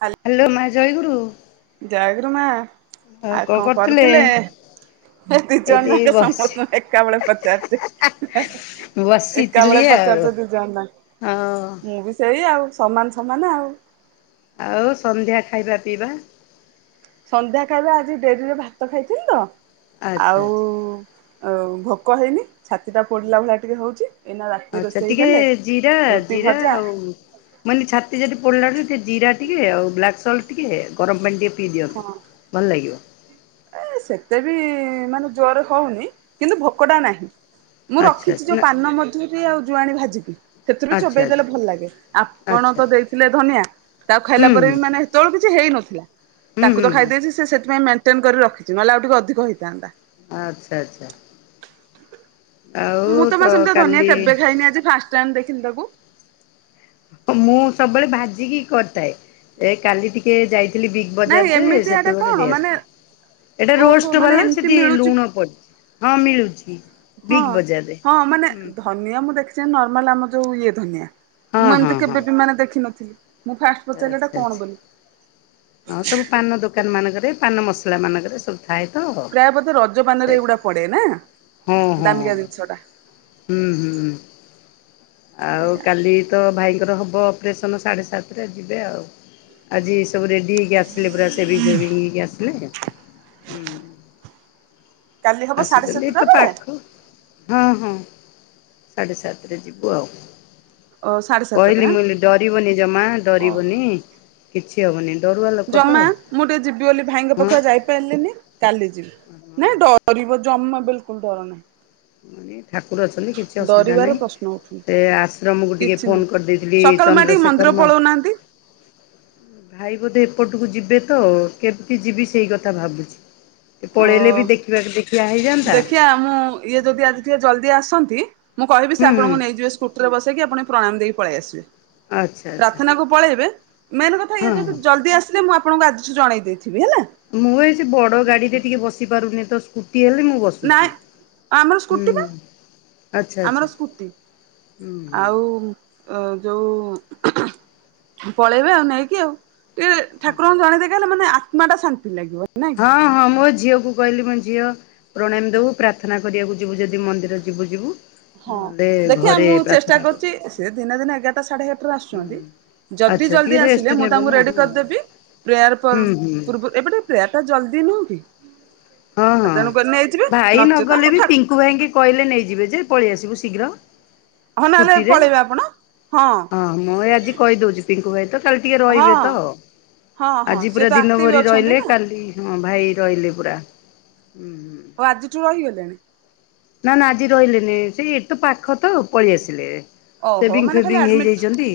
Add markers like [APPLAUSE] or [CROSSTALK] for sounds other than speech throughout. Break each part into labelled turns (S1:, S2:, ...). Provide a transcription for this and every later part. S1: ହାଲ
S2: ହାଲୋ ମା ଜୟଗୁରୁ।
S1: ଜୟଗୁରୁ ମା ଆଉ କଣ କରୁଥିଲେ? ହେ ଦି
S2: ଏଇଠି
S1: ଜଣ ଯାକ
S2: ବସି
S1: ସମୋସ ଏକାବେଳେ ପଚାରୁଛି।
S2: ବସିଥିଲି
S1: ଏକାବେଳେ
S2: ଆଉ।
S1: ପଚାରୁଛ ଦି ଜଣ ଯା
S2: ହଁ।
S1: ସେଇ ଆଉ ସମାନେ ସମାନେ ଆଉ।
S2: ଆଉ ସନ୍ଧ୍ୟା ଖାଇବା ପିଇବା।
S1: ସନ୍ଧ୍ୟା ଖାଇବା ଆଜି ଡେରିରେ ଭାତ ଖାଇଥିଲି ତ
S2: ଆଚ୍ଛା
S1: ଆଉ
S2: ଆଚ୍ଛା।
S1: ଆଉ ଭୋକ ହେଇନି। ଛାତି ଟା ପୋଡିଲା ଭଳିଆ ଟିକେ ହଉଛି ଏଇନା ରାତି
S2: ଆଚ୍ଛା
S1: ରୋଷେଇ
S2: ଟିକେ
S1: ହେଲେ ରୁଟି ଭଜା।
S2: ମାନେ ଛାତି ଯଦି ପୋଡିଲାଣି ଟିକଏ ଜିରା ଟିକେ ଆଉ ବ୍ଲାକ୍ ସଲ୍ ଟିକେ ଗରମ ପାଣି ଟିକେ ପିଇ ଦିଅନ୍ତୁ।
S1: ହଁ
S2: ଭଲ ଲାଗିବ।
S1: ଏ ସେତେ ବି ମାନେ ଜୋର ରେ ହଉନି କିନ୍ତୁ ଭୋକଟା ନାହିଁ। ମୁଁ
S2: ଆଚ୍ଛା
S1: ରଖିଛି
S2: ଆଚ୍ଛା
S1: ଯୋଉ
S2: ନା
S1: ପାନ ମଧୁରୀ ଆଉ ଜୁଆଣି ଭାଜିକି। ସେଥିରୁ ବି
S2: ଆଚ୍ଛା
S1: ଚୋବେଇ
S2: ଆଚ୍ଛା
S1: ଦେଲେ ଭଲ ଲାଗେ
S2: ଆଚ୍ଛା
S1: ଆପଣ
S2: ଆଚ୍ଛା।
S1: ତ ଦେଇଥିଲେ ଧନିଆ ତାକୁ
S2: ହୁଁ
S1: ଖାଇଲା
S2: ହୁଁ
S1: ପରେ ବି ମାନେ ତଳୁ କିଛି ହେଇନଥିଲା
S2: ହୁଁ
S1: ତାକୁ
S2: ହୁଁ
S1: ତ
S2: ହୁଁ
S1: ଖାଇଦେଇଛି ସେ ସେଥିପାଇଁ ମେଣ୍ଟେନ କରି ରଖିଛି ନହେଲେ ଆଉ ଟିକେ ଅଧିକ ହେଇଥାନ୍ତା।
S2: ଆଚ୍ଛା ଆଚ୍ଛା।
S1: ମୁଁ
S2: ଆଉ
S1: ତ ମା ସେମିତି ଧନିଆ
S2: କାଲି
S1: କେବେ ଖାଇନି ଆଜି ଫାଷ୍ଟ ଟାଇମ ଦେଖିଲି ତାକୁ।
S2: ମୁଁ ସବୁବେଳେ ଭାଜିକି କରିଥାଏ। ଏ କାଲି ଟିକେ ଯାଇଥିଲି ବିଗ୍
S1: ନାଇଁ
S2: ବଜାର ଯେ
S1: ଏମିତି ଏଟା
S2: ସେଠୁ ଗୋଟେ
S1: କଣ
S2: ନେଇ
S1: ମାନେ
S2: ଆସିଥିଲି। ଏଟା
S1: ଓହୋ
S2: ରୋଷ୍ଟ
S1: ମାନେ
S2: ବାଲା
S1: ଏମିତି
S2: ସେଠି
S1: ମିଳୁଛି
S2: ଲୁଣ ପଡିଛି। ହଁ ମିଳୁଛି
S1: ହଁ
S2: ବିଗ୍ ବଜାରରେ ହଁ।
S1: ଧନିଆ ମୁଁ ଦେଖିଚି ନର୍ମାଲ୍ ଆମ ଯଉ ଇଏ ଧନିଆ
S2: ହଁ
S1: ମୁଁ ଏମିତି
S2: ହଁ ହଁ
S1: କେବେ ବି ମାନେ ଦେଖିନଥିଲି। ମୁଁ ଫାଷ୍ଟ୍ ପଚାରିଲି ଏଟା
S2: ଆଚ୍ଛା
S1: କଣ
S2: ଆଚ୍ଛା।
S1: ବୋଲି।
S2: ହଁ ସବୁ ପାନ ଦୋକାନ ମାନଙ୍କରେ ପାନ ମସଲା ମାନଙ୍କରେ ସବୁ ଥାଏ ତ
S1: ପ୍ରାୟ ବୋଧେ ରଜ ପାନରେ ଏଇଗୁଡା
S2: ସେଟା
S1: ପଡେ ନା
S2: ହଁ-
S1: ଦାମିକା
S2: ହଁ।
S1: ଜିନିଷ ଟା
S2: ହୁଁ- ହୁଁ। ଆଉ
S1: ଏଇଆ।
S2: କାଲି ତ ଭାଇଙ୍କର ହବ ଅପରେସନ୍ ସାଢ଼େ ସାତରେ ଯିବେ ଆଉ। ଆଜି ସବୁ ରେଡି ହେଇକି ଆସିଲେ ପୁରା ସେଭିଙ୍ଗ୍ ଫେବିଙ୍ଗ୍ ହେଇକି ଆସିଲେ ହୁଁ।
S1: କାଲି ହବ ସାଢେ
S2: ଆସିଚନ୍ତି ଏଠେ
S1: ସାତଟା
S2: ତ
S1: ବେଳେ
S2: ପାଖ ହଁ- ହଁ ସାଢ଼େ ସାତ୍ ରେ ଯିବୁ ଆଉ।
S1: ଓ ସାଢେ ସାତଟା
S2: କହିଲି ମୁଁ କହିଲି ଡରିବନି ଜମା
S1: ଓହୋ।
S2: ଡରିବନି କିଛି ହବନି ଡରୁଆ ଲୋ
S1: ଜମା ମୁଁ ଟିକେ ଯିବି ବୋଲି ଭାଇଙ୍କ ପାଖକୁ ‌ଆ- ଯାଇ ଯାଇ ପାରିଲିନି କାଲି ଯିବି ନାଇଁ ଡରିବ ଜମା ବିଲକୁଲ୍ ଡର ନାହିଁ।
S2: ମୁଁ କହିଲି ଠାକୁର ଅଛନ୍ତି କି କିଛି ଅସୁବିଧା
S1: ଡରିବାର
S2: ନାହିଁ
S1: ପ୍ରଶ୍ନ ଉଠୁନି।
S2: ସେ ଆଶ୍ରମକୁ ଟିକେ
S1: କିଛି ନାହିଁ
S2: ଫୋନ୍ କରିଦେଇଥିଲି
S1: ସକାଳୁ ମା ଟିକେ ମନ୍ଦିର
S2: ଚନ୍ଦ୍ରଶେଖର ମାଉ
S1: ପଳଉନାହାନ୍ତି
S2: ଭାଇ ବୋଧେ ଏପଟକୁ ଯିବେ ତ କେମିତି ଯିବି ସେଇ କଥା ଭାବୁଚି। ପଳେଇଲେ ବି
S1: ଅ
S2: ଦେଖିବାକୁ ଦେଖିବା ହେଇଯାନ୍ତା।
S1: ଦେଖିଆ ମୁଁ ଇଏ ଯଦି ଆଜି ଟିକେ ଜଲ୍ଦି ଆସନ୍ତି ମୁଁ କହିବି ସେ
S2: ହୁଁ ହୁଁ
S1: ଆପଣଙ୍କୁ ନେଇଯିବେ ସ୍କୁ ସ୍କୁଟି ରେ ବସେଇକି ଆପଣ ପ୍ରଣାମ ଦେଇକି ପଳେଇ ଆସିବେ।
S2: ଆଚ୍ଛା ଆଚ୍ଛା
S1: ପ୍ରାଥନାକୁ ପଳେଇବ ମେନ୍ କଥା ଇଏ
S2: ହଁ
S1: ଯଦି
S2: ହଁ
S1: ଜଲ୍ଦି ଆସିଲେ ମୁଁ ଆପ ହଁ ଆଜିଠୁ ଜଣେଇ ଦେଇଥିବି ହେଲା।
S2: ମୁଁ ଏଇ ସେ ବଡ ଗାଡିରେ ଟିକେ ବସି ପାରୁନି ତ ସ୍କୁଟି ହେଲେ ମୁଁ ବସିି
S1: ନାଇଁ ଆମର ସ୍କୁଟି ପା
S2: ଆଚ୍ଛା ଆଚ୍ଛା
S1: ଆମର ସ୍କୁଟି।
S2: ହୁଁ ହୁଁ
S1: ଆଉ ଓ ଯୋଉ ପଳେଇବେ ଆଉ ନେଇକି ଆଉ ଟିକେ
S2: ଆଚ୍ଛା
S1: ଠାକୁରଙ୍କୁ
S2: ଆଚ୍ଛା
S1: ଜଣେଇ ଦେଇ ନା ମାନେ ଆତ୍ମା ଟା ଶାନ୍ତି ଲାଗିବ। ନାଇଁ କି?
S2: ହଁ ହଁ ମୋ ଝିଅକୁ କହିଲି ମୋ ଝିଅ ପ୍ରଣାମି ଦବୁ ପ୍ରାର୍ଥନା କରିବାକୁ ଯିବୁ ଯଦି ମନ୍ଦିର ଯିବୁ ଯିବୁ।
S1: ହଁ
S2: ନହେଲେ
S1: ଦେଖିଆ
S2: ଘରେ
S1: ମୁଁ ଚେଷ୍ଟା
S2: ପ୍ରାର୍ଥନା କରିବ
S1: କରୁଚି
S2: ସେ
S1: ଦିନରେ ଏଗାରଟା ସାଢେ ଏଗାରଟା ଆସୁଚନ୍ତି
S2: ହୁଁ।
S1: ଯଦି
S2: ଆଚ୍ଛା ଟିକେ
S1: ଜଲ୍ଦି
S2: ରେଷ୍ଟ
S1: ଆସିଲେ ମୁଁ
S2: ନେବେ
S1: ତାଙ୍କୁ
S2: ନା ହୁଁ
S1: ରେଡି କରଦେବି ପ୍ରେୟାର
S2: ହୁଁ
S1: ପରେ
S2: ହୁଁ
S1: ପୂର୍ବ ଏପଟେ ପ୍ରେୟାର୍ ଟା ଜଲ୍ଦି ନୁହେଁ କି?
S2: ହଁ ହଁ
S1: ତେଣୁକରି ନେଇଯିବେ
S2: ଭାଇ
S1: ନଚେତ ଆମ
S2: ନଗଲେ ବି
S1: ଠା
S2: ପିଙ୍କୁ ଭାଇଙ୍କି କହିଲେ ନେଇଯିବେ ଯେ ପଳେଇ ଆସିବୁ ଶୀଘ୍ର।
S1: ହଁ ନହେଲେ
S2: ସ୍କୁଟିରେ
S1: ପଳେଇବେ ଆପଣ
S2: ହଁ ମୁଁ ଆଜି କହିଦଉଚି ପିଙ୍କୁ ଭାଇ ତ କାଲି ଟିକେ
S1: ହଁ
S2: ରହିବେ ତ
S1: ହଁ ହଁ
S2: ଆଜି
S1: ସିଏ
S2: ପୁରା
S1: ତ
S2: ଦିନ
S1: ଆକ୍ଟିଭ
S2: ଭରି
S1: ଅଛନ୍ତି
S2: ରହିଲେ
S1: ନା
S2: କାଲି ହଁ ଭାଇ ରହିଲେ ପୁରା। ଉ-ହୁଁ।
S1: ଓ ଆଜିଠୁ ରହିଗଲେ?
S2: ନା ନା ଆଜି ରହିଲେନି ସେ ଏଇଠେ ପାଖ ତ ପଳେଇ ଆସିଲେ
S1: ଓହୋ
S2: ସେଭିଙ୍ଗ୍
S1: ମାନେ ଖାଲି
S2: ଫେବିଙ୍ଗ୍
S1: ଆଡମିଟ
S2: ହେଇଯାଇଚନ୍ତି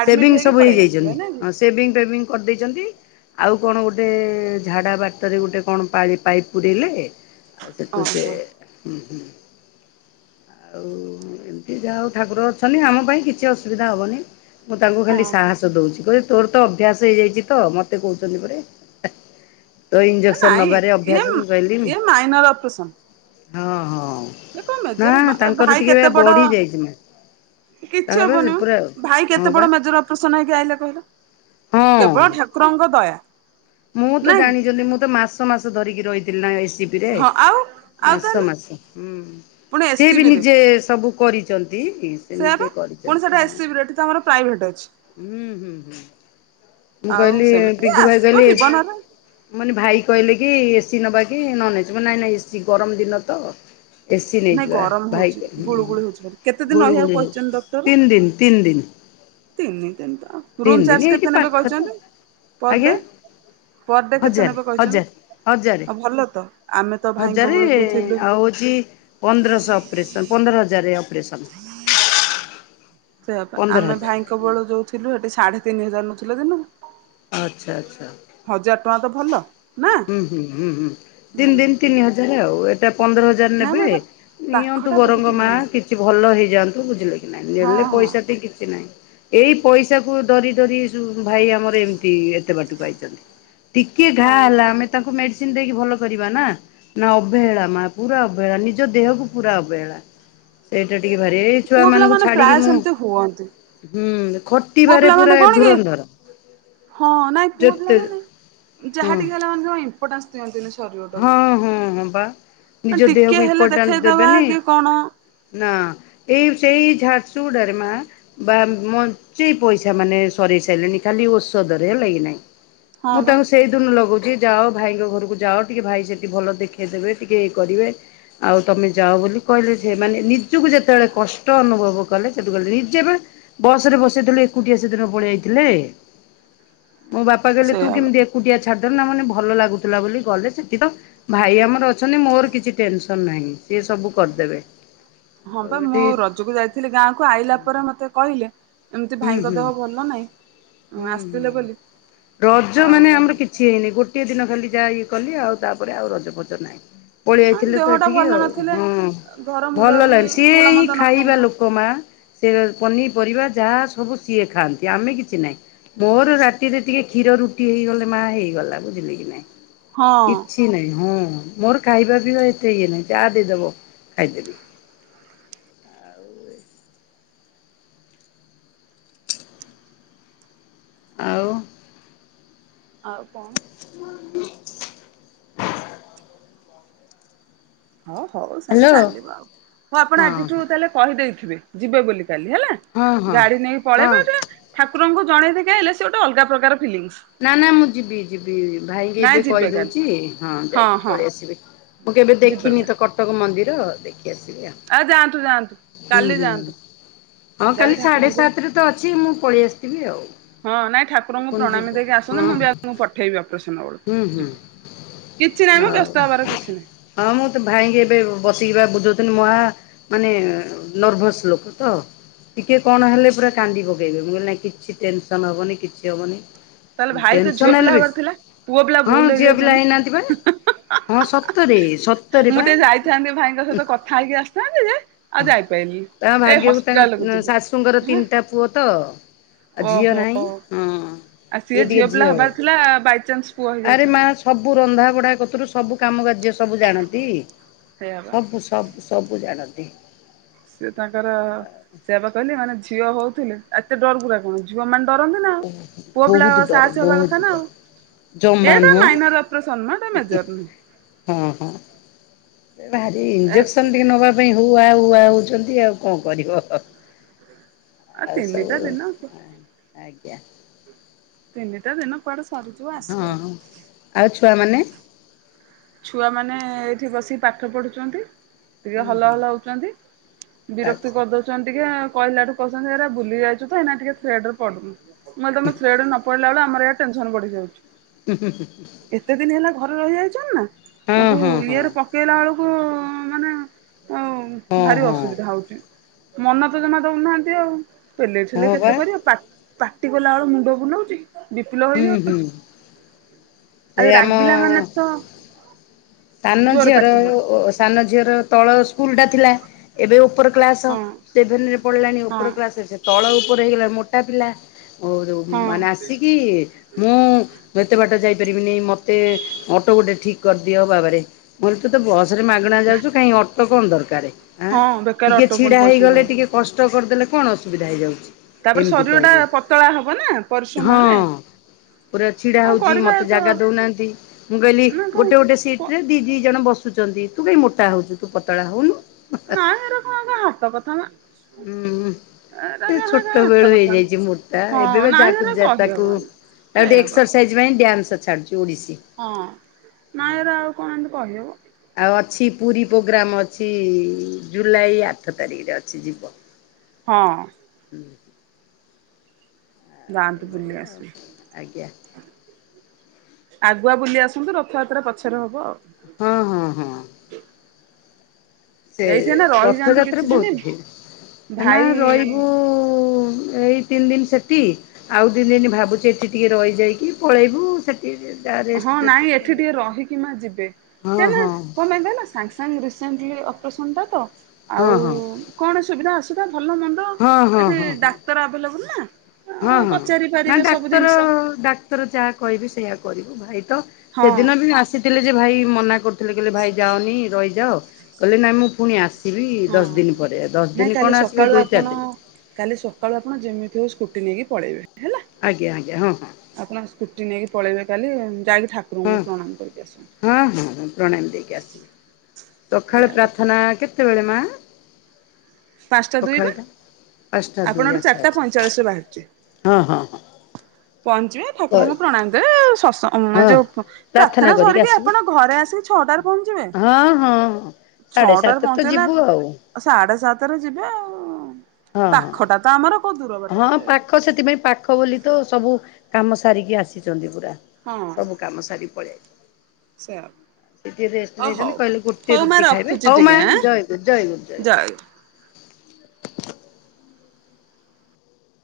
S1: ଆଡମିଟ
S2: ସେଭିଙ୍ଗ୍
S1: ହେଇକି
S2: ସବୁ
S1: ପଳେଇ ଆସିଥିଲେ
S2: ହେଇଯାଇଚନ୍ତି
S1: ନା କି?
S2: ହଁ ସେ ସେଭିଙ୍ଗ୍ ଫେବିଙ୍ଗ୍ କରିଦେଇଚନ୍ତି ଆଉ କଣ ଗୋଟେ ଝାଡ଼ା ବାଟରେ ଗୋଟେ କଣ ପାଇ ପାଇପ୍ ପୁରେଇଲେ ଆ ସେଠୁ ସେ
S1: ଓହୋ
S2: ହୁଁ ହୁଁ। ଆଉ ଏମିତି ଯାହଉ ଠାକୁର ଅଛନ୍ତି ଆମ ପାଇଁ କିଛି ଅସୁବିଧା ହବନି। ମୁଁ ତାଙ୍କୁ ଖାଲି
S1: ଓହୋ
S2: ସାହସ ଦଉଚି କହିଲେ ତୋର ତ ଅଭ୍ୟାସ୍ ହେଇଯାଇଚି ତ ମତେ କହୁଚନ୍ତି ଏପଟେ। ତୋର ଇଞ୍ଜେକ୍ସନ୍ ନେବାରେ ଅଭ୍ୟାସ ମୁଁ କହିଲିି ହୁଁ
S1: ମାଇନର୍ ଅପେରେସନ୍।
S2: ହଁ ହଁ।
S1: ଏ କଣ୍
S2: ନା
S1: ମେଜର୍ ଏ
S2: ତାଙ୍କର
S1: ଭାଇ
S2: ଟିକେ
S1: କେତେ ବଡ
S2: ବଢି ଯାଇଛି ମ୍ୟାମ୍।
S1: କିଛି
S2: ତାଙ୍କର ସେ
S1: ହବନି
S2: ପୁରା
S1: ମ ଭାଇ
S2: ହଁ
S1: କେତେ
S2: ବା
S1: ବଡ ମେଜର ଅପ୍ ଅପରେସନ୍ ହେଇକି ଆଇଲେ କହିଲ
S2: ହଁ
S1: କେବଳ ଠାକୁରଙ୍କ ଦୟା।
S2: ମୁଁ ତ
S1: ନାଇଁ କି
S2: ଜାଣିଚନ୍ତି ମୁଁ ତ ମାସ ମାସ ଧରିକି ରହିଥିଲି ନା ଏସି ବି ରେ
S1: ହଁ ଆଉ ଆଉ
S2: ମାସ
S1: ତାହେଲେ
S2: ମାସ ହୁଁ
S1: ପୁଣି
S2: ସେ ବି
S1: ଏସିବି ରେ
S2: ନିଜେ ସବୁ କରିଚନ୍ତି। ସେ
S1: ସେୟା
S2: ନିଜେ
S1: ବା ପୁଣି ସେଟା
S2: କରିଛନ୍ତି ହଁ
S1: ଏସିବି ରେ ଏଠି ତ ଆମର ପ୍ରାଇଭେଟ ଅଛି
S2: ହୁଁ ହୁଁ ହୁଁ। ମୁଁ
S1: ଆଉ
S2: କହିଲି
S1: ସେମିତି
S2: ବିଗୁ ଭାଇ
S1: ଆସିବ
S2: କହିଲି।
S1: ଜୀବନରେ
S2: ମାନେ ଭାଇ କହିଲେ କି ଏସିି ନବାକି ନନ ଏସି ମୁଁ କହିଲି ନାଇଁ ନାଇଁ ଏସି ଗରମ ଦିନ ତ ଏସିି
S1: ନାଇଁ
S2: ନେଇଯିବା
S1: ଗରମ
S2: ଭାଇ
S1: ହଉଛି ଗୁଳୁ
S2: କହିଲି
S1: ଗୁଳି ହଉଛି ଭାରି କେତେ ଦିନ ରହିବାକୁ
S2: ଗୁଳୁଗୁଳି
S1: କହିଛନ୍ତି
S2: ହଉଛି
S1: ଡକ୍ଟର
S2: ତିନି ଦିନ ତିନି ଦିନ।
S1: ତିନି ଦିନି ତ
S2: ତିନି
S1: ରୁମ୍
S2: ଦିନ
S1: ଚାର୍ଜ
S2: ଏଇଠି
S1: କେତେ ନେବେ
S2: ପାଖ ତ
S1: କହିଛନ୍ତି ପର
S2: ଆଜ୍ଞା
S1: ଡେ? ପର ଡେ କେତେ
S2: ହଜାରେ
S1: ନେବେ
S2: ହଜାରେ
S1: କହିଛନ୍ତି
S2: ହଜାରେ
S1: ଆଉ ଭଲ ତ ଆମେ ତ ଭାଇଙ୍କ
S2: ହଜାରେ
S1: ବେଳୁ ଯୋଉ ଥିଲୁ
S2: ଆଉ ହଉଛି। ପନ୍ଦରଶହ ଅପରେସନ୍ ପନ୍ଦର ହଜାର ଅପରେସନ୍।
S1: ସେଇଆପା
S2: ପନ୍ଦର
S1: ଆମେ
S2: ହଜାର
S1: ଭାଇଙ୍କ ବେଳେ ଯୋଉ ଥିଲୁ ହେଠି ସାଢେ ତିନି ହଜାର ନଉଥିଲେ ଦିନକୁ।
S2: ଆଚ୍ଛା ଆଚ୍ଛା।
S1: ହଜାର ଟଙ୍କା ତ ଭଲ। ନା
S2: ହୁଁ ହୁଁ ହୁଁ ହୁଁ
S1: ଭଲ
S2: ତିନି ଦିନ ତିନି ହଜାର ଆଉ ଏଇଟା ପନ୍ଦର ହଜାର
S1: ନା
S2: ନେବେ।
S1: ମ ଏଟା
S2: ନିଅନ୍ତୁ
S1: ପାଖଟା
S2: ବରଙ୍ଗ
S1: ବହୁତ
S2: ମା
S1: ଭଲ
S2: କିଛି ଭଲ ହେଇଯାଆନ୍ତୁ ବୁଝିଲେ କି।
S1: ହଁ
S2: ନେଲେ
S1: ହଁ
S2: ପଇସା ଠି କିଛି ନାହିଁ ଏଇ ପଇସା କୁ ଡରି ଡରି ଭାଇ ଆମର ଏମିତି ଏତେ ବାଟକୁ ଆଇଛନ୍ତି ଟିକେ ଘା
S1: ହଁ
S2: ହେଲା ଆମେ ତାଙ୍କୁ ମେଡିସିନ ଦେଇକି ଭଲ କରିବା ନା। ନା ଅବହେଳା ମା ପୁରା ଅବହେଳା ନିଜ ଦେହକୁ ପୁରା ଅବହେଳା। ସେଇଟା ଟିକେ ଭାରି ଏଇ ଛୁଆ
S1: ପୁଅ ପିଲା
S2: ମାନଙ୍କୁ
S1: ମାନେ ପ୍ରାୟ
S2: ଛାଡିକି ମୁଁ
S1: ସେମିତି ହୁଅନ୍ତି
S2: ହୁଁ
S1: ପୁଅ
S2: ଖଟିବାରେ
S1: ପିଲାମାନେ
S2: ପୁରା
S1: କଣ କି
S2: ଧୁରନ୍ଧର।
S1: ହଁ ନାଇଁ ପୁଅ
S2: ଯେତେ
S1: ପିଲାମାନେ
S2: ହଁ
S1: ଯାହା ଟିକେ ହେଲା ମାନେ ଜମା ଇମ୍ପୋର୍ଟାନ୍ସ ଦିଅନ୍ତିନି
S2: ହଁ
S1: ଶରୀରଟାକୁ।
S2: ହଁ ହଁ ବା
S1: ନା
S2: ନିଜ ଦେହକୁ
S1: ଟିକେ ହେଲେ
S2: ଇମ୍ପୋର୍ଟାନ୍ସ
S1: ଦେଖେଇଦବା
S2: ଦେବେନି
S1: କି କଣ
S2: ନା ଏଇ ସେଇ ଝାରସୁଗଡାରେ ମା। ବା ମୋଞ୍ଚେ ପଇସା ମାନେ ସରି ସାରିଲେଣି ଖାଲି ଔଷଧରେ ହେଲା କି ନାହିଁ
S1: ହଁ
S2: ମୁଁ
S1: ବା
S2: ତାଙ୍କୁ ସେଇଦିନୁ ଲଗଉଗଛି ଯାଅ ଭାଇଙ୍କ ଘରକୁ ଯାଅ। ଟିକେ ଭାଇ ସେଠି ଭଲ ଦେଖେଇ ଦେେବେ ଟିକେ ଇଏ କରିବେ। ଆଉ ତମେ ଯାଅ ବୋଲି କହିଲେ ସେ ମାନେ ନିଜକୁ ଯେତେବେଳେ କଷ୍ଟ ଅନୁଭବ କଲେ ସେଠୁ କହିଲେ ନିଜେ ପା ବସ ରେ ବସେଇଦେଲେ ଏକୁଟିଆ ସେ ଦିନ ପଳେଇ ଆଇଥିଲେ। ମୋ ବାପା କହିଲେ ତୁ
S1: ସେଇଆ ବା
S2: କେମିତି ଏକୁଟିଆ ଛାଡିଦେଲୁ ନା ମାନେ ଭଲ ଲାଗୁଥିଲା ବୋଲି ଗଲେ ସେଠି ତ ଭାଇ ଆମର ଅଛନ୍ତି ମୋର କିଛି ଟେନସନ୍ ନାହିଁ ସଏ ସବୁ କରିଦେବେ, ଆଉ ଏଠି
S1: ଥିଲି ଗାଁକୁ ଆଇଲା ପରେ ମତେ କହିଲେ? ଏମିତି
S2: ହୁଁ
S1: ଭାଇଙ୍କ
S2: ହୁଁ
S1: ଦେହ ଭଲ ନାହିଁ
S2: ହୁଁ ହୁଁ।
S1: ଆସିଥିଲେ ବୋଲି ଆଉ
S2: ଛି ହେଇନି ଗୋଟିଏ ଦିନ ଖାଲି ଯାହା ଇଏ କଲି ଆଉ ତାପରେ ଆଉ ରଜପଜ ନାହିଁ। ପଳେଇ
S1: ଆ
S2: ଥିଲେ ତ
S1: ଦେହଟା
S2: ଏଠିକି
S1: ଭଲ
S2: ଆଉ
S1: ନଥିଲେ
S2: ହଁ
S1: ଘର ମୁୂର
S2: ଭଲ
S1: ବି
S2: ଲା ସିଏ
S1: ଭଲ ମନ୍ଦ ନ
S2: ଖାଇବା
S1: ଖାଇଲେ
S2: ଲୋ ଙ୍କ ମା ସେ ପନିପରିବା ଯାହା ସବୁ ସିଏ ଖାଆନ୍ତି ଆମେ କିଛି ନାହିଁ। ମୋର ରାତିରେ ଟିକେ କ୍ଷୀର ରୁଟି ହେଇଗଲେ ମା ହେଇଗଲା ବୁଝିଲୁ କି ନାଇଁ।
S1: ହଁ
S2: କିଛି ନାହିଁ ହଁ ମୋର ଖାଇବା ପିଇବା ଏତେ ଇଏ ନାହିଁ ଯାହା ଦେଇଦବ ଖାଇଦେବି। ଆଉ
S1: ଆଉ କ
S2: [UNINTELLIGIBLE]
S1: ହ ହଉ ସେନ
S2: ହ୍ୟାଲୋ।
S1: ଚାଲିବ ଆଉ ହଉ ଆପଣ
S2: ହଁ
S1: ଆଜିଠୁ
S2: ହଁ
S1: ତାହେଲେ କହିଦେଇଥିବେ ଯିବେ ବୋଲି କାଲି ହେଲା।
S2: ହଁ ହଁ
S1: ଗାଡି ନେଇକି
S2: ହଁ
S1: ପଳେଇବା ପା ଠାକୁରଙ୍କୁ ଜଣେଇଦେଇକି ଆଇଲେ ସେ ଗୋଟେ ଅଲଗା ପ୍ରକାର ଖୁସି।
S2: ନା ନା ମୁଁ ଯିବି ଯିବି ଭାଇକି ଏବେ
S1: ଯିବେ କାଲି
S2: କହିଦଉଛି ହଁ ଯାଇକି ପଳେଇ ଆସିବି। ମୁଁ କେବେ
S1: ଯିବେ
S2: ଦେଖିନି ତ କଟକ ମନ୍ଦିର ଦେଖି ଆସିବି ଆଉ।
S1: ଆ ଯାଆନ୍ତୁ ଯାଆନ୍ତୁ
S2: ହୁଁ
S1: କାଲି
S2: ହୁଁ।
S1: ଯାଆନ୍ତୁ।
S2: ହଁ
S1: ଯାଇକି
S2: କାଲି ସାଢ଼େ
S1: ଠାକୁରଙ୍କୁ
S2: ସାତରେ ତ ଅଛି ମୁଁ ପଳେଇ ଆସିଥିବି ଆଉ।
S1: ହଁ ନାଇଁ ଠାକୁରଙ୍କୁ
S2: ପୁଣି
S1: ପ୍ରଣାମୀ
S2: ଯିବୁ
S1: ଦେଇକି ଆସ ହ
S2: ହଁ
S1: ନା
S2: ହଁ
S1: ମୁଁ ବି ଆପଣଙ୍କୁ ପଠେଇବି ଅପରେସନ
S2: ହୁଁ
S1: ବେଳକୁ
S2: ହୁଁ
S1: ଯିବି କିଛି ନାହିଁ ମ
S2: ଆଉ
S1: ବ୍ୟସ୍ତ ହବାର କିଛି ନାହିଁ।
S2: ହଁ ମୁଁ ତ ଭାଇ ଙ୍କି ଏବେ ବସିକି ବା ବୁଝୋଉଥିଲି ମା ମାନେ ନର୍ଭସ୍ ଲୋକ ତ। ଟିକେ କଣ ହେଲେ ପୁରା କାନ୍ଦି ପକେଇବେ ମୁଁ କହିଲି କିଛି ଟେନସନ ହବନି କିଛି ହବନି।
S1: ତାହେଲେ ଭାଇ ତ ଝିଅ
S2: ଟେନ୍ସନ
S1: ପିଲା
S2: ହେଲେ
S1: ହେବାର
S2: ବେଶି।
S1: ଥିଲା ପୁଅ ପିଲା
S2: ହଁ
S1: ଭୁଲ
S2: ଝିଅ ପିଲା
S1: ହେଇଯାଇଛନ୍ତି।
S2: ହେଇନାହାନ୍ତି ବା ହଁ ସତରେ ସତରେ
S1: ମୁଁ
S2: ବା।
S1: ଟିକେ ଯାଇଥାନ୍ତି ଭାଇଙ୍କ ସହିତ କଥା ହେଇକି ଆସିଥାନ୍ତି ଯେ ଆଉ
S2: ହ
S1: ଯାଇପାରିଲିନି।
S2: ତା
S1: ଏ
S2: ଭାଗ୍ୟକୁ
S1: ହସ୍ପିଟାଲକୁ
S2: ତାଙ୍କ
S1: ଯିବି
S2: ଶାଶୁଙ୍କର
S1: ହଁ
S2: ତିନିଟା ପୁଅ। ତ ଅ ଝିଅ
S1: ଓହୋ।
S2: ନାହିଁ ହଁ
S1: ଆଉ ସିଏ
S2: ଇଏ ଟିକେ ଝିଅ।
S1: [UNINTELLIGIBLE] ବାଇଚାନ୍ସ। [UNINTELLIGIBLE]
S2: ଆରେ ମା ସବୁ ରନ୍ଧା ବଢା କତୁରୁ ସବୁ କାମ କାର୍ଯ୍ୟ ସବୁ ଜାଣନ୍ତି।
S1: ସେଇଆ ବା।
S2: ସବୁ ସବୁ ସବୁ ଜାଣନ୍ତି।
S1: ସେ ତାଙ୍କର ସେଇଆପା କହିଲେ ମାନେ ଝିଅ ହୋଉଥୁଲେ ଏତେ ଡରକୁରା କଣ ଝିଅମାନେ ଡରନ୍ତି ନା ଆଉ ପୁଅ ପିଲା
S2: ବହୁତ ଡର
S1: ସାହସୀ ହବା କଥା
S2: ବହୁତ
S1: ନା
S2: ଡର
S1: ଆଉ।
S2: ଜମା
S1: ଏଇଟା
S2: ନୁହଁ
S1: ମାଇନର ଅପରେସନ ମ ଏଟା ମେଜର ନୁହଁ।
S2: ହଁ ହଁ ଏ ଭାରି
S1: ଏ
S2: ଇଞ୍ଜେକ୍ସନ୍ ଟିକେ ନବା ପାଇଁ ହୁହା ହୁଆ ହୋଉଚନ୍ତି ଆଉ କଣ କରିବ।
S1: ଆଉ ତିନିଟା ଦିନ ସେ
S2: ଆଜ୍ଞା।
S1: ତିନିଟା ଦିନ କୁଆଡେ ସରିଯି
S2: ହଁ ହଁ ଆଉ ଛୁଆମାନେ?
S1: ଛୁଆମାନେ ଏଇଠି ବସିକି ପାଠ ପଢୁଚନ୍ତି। ଟିକେ
S2: ହୁଁ
S1: ହଲ
S2: ହୁଁ
S1: ହଲ ହୋଉଚନ୍ତି ବିରକ୍ତି
S2: ଆଚ୍ଛା
S1: କରିଦୋଉ ଚନ୍ତି ଟିକେ ଆଉ କହିଲାଠୁ କୋହୁଛନ୍ତି ଏରା ଭୁଲିଯାଇଛୁ ତ ଏଇନା ଟିକେ ଥ୍ରେଡରେ ପଢୁ ଉଁ ମୁଁ କଇଲି ତମେ ଥ୍ରୀଡରେ ନ ପଢିଲା ବେଳେ ଆମର ଇଆଡେ ଟେନସନ ବଢିଯାଉଚି।
S2: ଉ ହୁଁ ହୁଁ ହୁଁ ହୁଁ।
S1: ଏତେ ଦିନି ହେଲା ଘରେ ରହିଯାଇଚନ ନା।
S2: ହଁ
S1: ତାଙ୍କୁ
S2: ହଁ ହଁ
S1: ଇଏରେ ପକେଇଲା ବେଳକୁ ମାନେ ଆଉ
S2: ହଁ
S1: ଭାରି
S2: ହଁ
S1: ଅସୁବିଧା ହୋଉଚି ମନ ତ ଜମା ଦୋଉନାହାନ୍ତି ଆଉ। ପେଲେଇ ଠେଲେଇ
S2: ହଁ ବା
S1: କେତେ କରିବେ ପା ପାଟି କାଲା ଏଳକୁ ମୁଣ୍ଡ ବୁଲୋଉଚି ବି ପି ଲୋ
S2: ହୁଁ ହୁଁ
S1: ହେଇଯାଉଚି।
S2: ସେ
S1: ଆଉ ଏ
S2: ଆମ
S1: ରାଗିଲା ମାନେ ତ
S2: ସାନ
S1: ଜୋରେ
S2: ଝିଅର
S1: ପାଟି
S2: ଓ
S1: ହଉଛି
S2: ଓ ସାନ ଝିଅର ତଳ ସ୍କୁଲଟା ଥିଲା ଏବେ ଓପର କ୍ଲାସ
S1: ହଁ।
S2: ସେଭେନରେ ପଡିଲାଣି
S1: ହଁ
S2: ଓପର କ୍ଲାସେ ସେ ତଳ ଓପର ହେଇଗଲା ମୋଟା ପିଲା ଓରୁ
S1: ହଁ
S2: ମାନେ ଆସିକି ମୁଁ ମୁଁ ଏତେ ବାଟ ଯାଇପାରିବିନେଇ ମତେ ଅଟୋ ଗୋଟେ ଠିକ୍ କରିଦିଅ ବାବାରେ। ମୁଁ କହିଲି ତୁ ତ ବସରେ ମାଗଣା ଯାଉଚୁ କାଇଁ ଅଟୋ କଣ ଦରକାରେ ଆଁ
S1: ହଁ ବେକାର
S2: ଟିକେ
S1: ଅଟୋ ପୁଣି
S2: ଛିଡ଼ା
S1: ପଇସା
S2: ହେଇଗଲେ
S1: ନବ।
S2: ଟିକେ କଷ୍ଟ କରିଦେଲେ କଣ ଅସୁବିଧା ହେଇଯାଉଚି?
S1: ତାପରେ ଶରୀରଟା ପତଳା ହବ ନା ପରିଶ୍ରମ ହେଲେ।
S2: ହଁ ପୁରା ଛିଡା
S1: କଣ
S2: ହୋଉଚି
S1: କରିବା
S2: ମତେ
S1: ତ
S2: ଜାଗା ଦୋଉନାହାନ୍ତି ମୁଁ କହିଲି
S1: ନା କଣ
S2: ଗୋଟେ ଗୋଟେ ସିଟରେ ଦି ଦି ଜଣ ବସୁଚନ୍ତି ତୁ କାଇଁ ମୋଟା ହୋଉଚୁ ତୁ ପତଳା ହୋଉନୁ।
S1: ନାଇଁ ଏରା କଣ କା ହାତ କଥା ମା
S2: ହୁଁ ସେ ଛୋଟ
S1: ହାତ
S2: ବେଳୁ
S1: କଥା
S2: ହେଇଯାଇଚି ମୋଟା ଏବେ
S1: ହଁ
S2: ପା
S1: ନାଇଁ
S2: ଯାହାକୁ
S1: ଏରା
S2: ଯା ତାକୁ
S1: କହିହବନି।
S2: ତାକୁ ଟିକେ
S1: ସେଇଆ ପା
S2: ଏକ୍ସରସାଇଜ୍ ପାଇଁ ଡ୍ୟାନ୍ସ ଛାଡ଼ୁଚୁ ଓଡ଼ିଶି।
S1: ହଁ ନାଇଁ ଏରା ଆଉ କଣ ଏମତି କହିହବ।
S2: ଆଉ ଅଛି ପୁରୀ ପ୍ରୋଗ୍ରମ୍ ଅଛି ଜୁଲାଇ ଆଠ ତାରିକରେ ଅଛି ଯିବ।
S1: ହଁ।
S2: ହୁଁ।
S1: ଯାଆନ୍ତୁ ବୁଲି
S2: ଏଇଭଳିଆ ଆଉ
S1: ଆସିବେ।
S2: ଆଜ୍ଞା।
S1: ଆଗୁଆ ବୁଲି ଆସନ୍ତୁ ରଥଯାତ୍ରା ପଛରେ ହବ ଆଉ।
S2: ହଁ ହଁ ହଁ। ସେ
S1: ଏଇଠି ଏଇନା ରହିଯାଆନ୍ତୁ କିଛି
S2: ରଥଯାତ୍ରା
S1: ଦିନି
S2: ବୋହୁତ ଭିଡ଼୍। ନା ରହିବୁ
S1: ଭାଇ
S2: ଏଇ ତିନ ଦିନ ସେଠି ଆଉ ଦି ଦିନି ଭାବୁଚି ଏଠି ଟିକେ ରହିଯାଇକି ପଳେଇବୁ ସେ ଠି ଯେ ଯାହାର
S1: ହଁ ନାଇଁ ଏଠି ଟିକେ ରହିକି ମା ଯିବେ
S2: ହଁ
S1: କ
S2: ହଁ
S1: କଣ ପାଇଁ ନା ସାଙ୍ଗସଙ୍ଗ ରିସେଣ୍ଟଲି ଅପରେସନ୍ ଟା ତ
S2: ହଁ
S1: ଆଉ
S2: ହଁ
S1: କଣ ସୁବିଧା ଅସୁବିଧା ଭଲ ମନ୍ଦ
S2: ହଁ ହଁ ହଁ
S1: ଏଠି
S2: ହଁ
S1: ଡାକ୍ତର ଆଭେଲେବଲ ନା।
S2: ହଁ
S1: ଅ
S2: ହଁ
S1: ପଚାରି
S2: ନା
S1: ପାରିବେ ସବୁ
S2: ଡାକ୍ତର
S1: ଜିନିଷ
S2: ଡ଼ା [UNINTELLIGIBLE] ଯାହା କହିବି ସେଇୟା କରିବୁ ଭାଇ ତ
S1: ହଁ
S2: ସେଦିନ ବି ଆସିଥିଲେ ଯେ ଭାଇ ମନା କରୁ ଥିଲେ କହେ ଭାଇ ଯାଉନି ରହିଯାଉ କହିଲେ ନାଇଁ ମୁଁ ପୁଣି ଆସ ଆସିବି
S1: ହଁ।
S2: ଦଶ ଦିନ ପରେ ଦଶ
S1: ନାଇଁ
S2: ଦିନ
S1: କାଲି
S2: କଣ ଆସିବେ
S1: ସକାଳୁ
S2: ଦୁଇ
S1: ଆପଣ
S2: ଚାରି ଦିନ
S1: କାଲି ସକାଳୁ ଆପଣ ଯେମିତି ହଉ ସ୍କୁଟି ନେଇକି ପଳେଇବେ ହେଲା।
S2: ଆଜ୍ଞା ଆଜ୍ଞା ହଁ ହଁ।
S1: ଆପଣ ସ୍କୁଟି ନେଇକି ପଳେଇବେ କାଲି ଯାଇକି ଠାକୁ
S2: ହଁ ହଁ ହଁ ହଁ ପ୍ରଣାମି ଦେଇକି ଆସିବି ସକାଳୁ
S1: ଏଇଆ କଥା
S2: ପ୍ରାର୍ଥନା କେତେ କେତେବେଳେ ମାମା?
S1: ପାଞ୍ଚଟା ଦୁଇ ବା।
S2: ପାଞ୍ଚଟା ଦୁଇ
S1: ଆପଣ ଏଠୁ
S2: ଆଚ୍ଛା
S1: ଚାରିଟା
S2: ଆଚ୍ଛା
S1: ପଇଁଚାଳିଶ ରେ ବାହାରିଯିବେ
S2: ହଁ ହଁ ହଁ
S1: ପହଞ୍ଚିବେ
S2: କର
S1: ଠାକୁରଙ୍କ ପ୍ରଣାମି ଦେବେ
S2: ହଁ।
S1: ଯୋଉ ପ୍ରାର୍ଥନା
S2: କରିକି
S1: ସରିକି
S2: ଆସିବୁ
S1: ଆପଣ ଘରେ ଆସିକି ଛଅଟା
S2: ହଁ ହଁ ସାଢେ
S1: ଛଅଟାରେ
S2: ସାତ ତ
S1: ପହଞ୍ଚେଇଲେ
S2: ଯିବୁ ଆଉ।
S1: ସାଢେ ସାତରେ ଯିବେ ଆଉ
S2: ହଁ ହଁ।
S1: ପାଖଟା ତ ଆମର। କୋଉ ଦୂର ବାଟ
S2: ହଁ
S1: ଯେ
S2: ପାଖ ସେଥିପାଇଁ ପାଖ ବୋଲି ତ ସବୁ କାମ ସାରିକି ଆସିଛନ୍ତି ପୁରା।
S1: ହଁ।
S2: ସବୁ କାମ ସାରି ପଳାଇ।
S1: ସେ
S2: ଟିକେ ରେଷ୍ଟ ନଉଛନ୍ତି କହିଲେ ଗୋଟେ
S1: ମା
S2: ରୁଟି ଖାଇବେ
S1: ରଖୁଛି
S2: ହଉ ମା
S1: ଟିକେ ଆଁ
S2: ଜୟ ଗୁ ଜୟ ଗୁ ଜୟ ଗୁରୁ।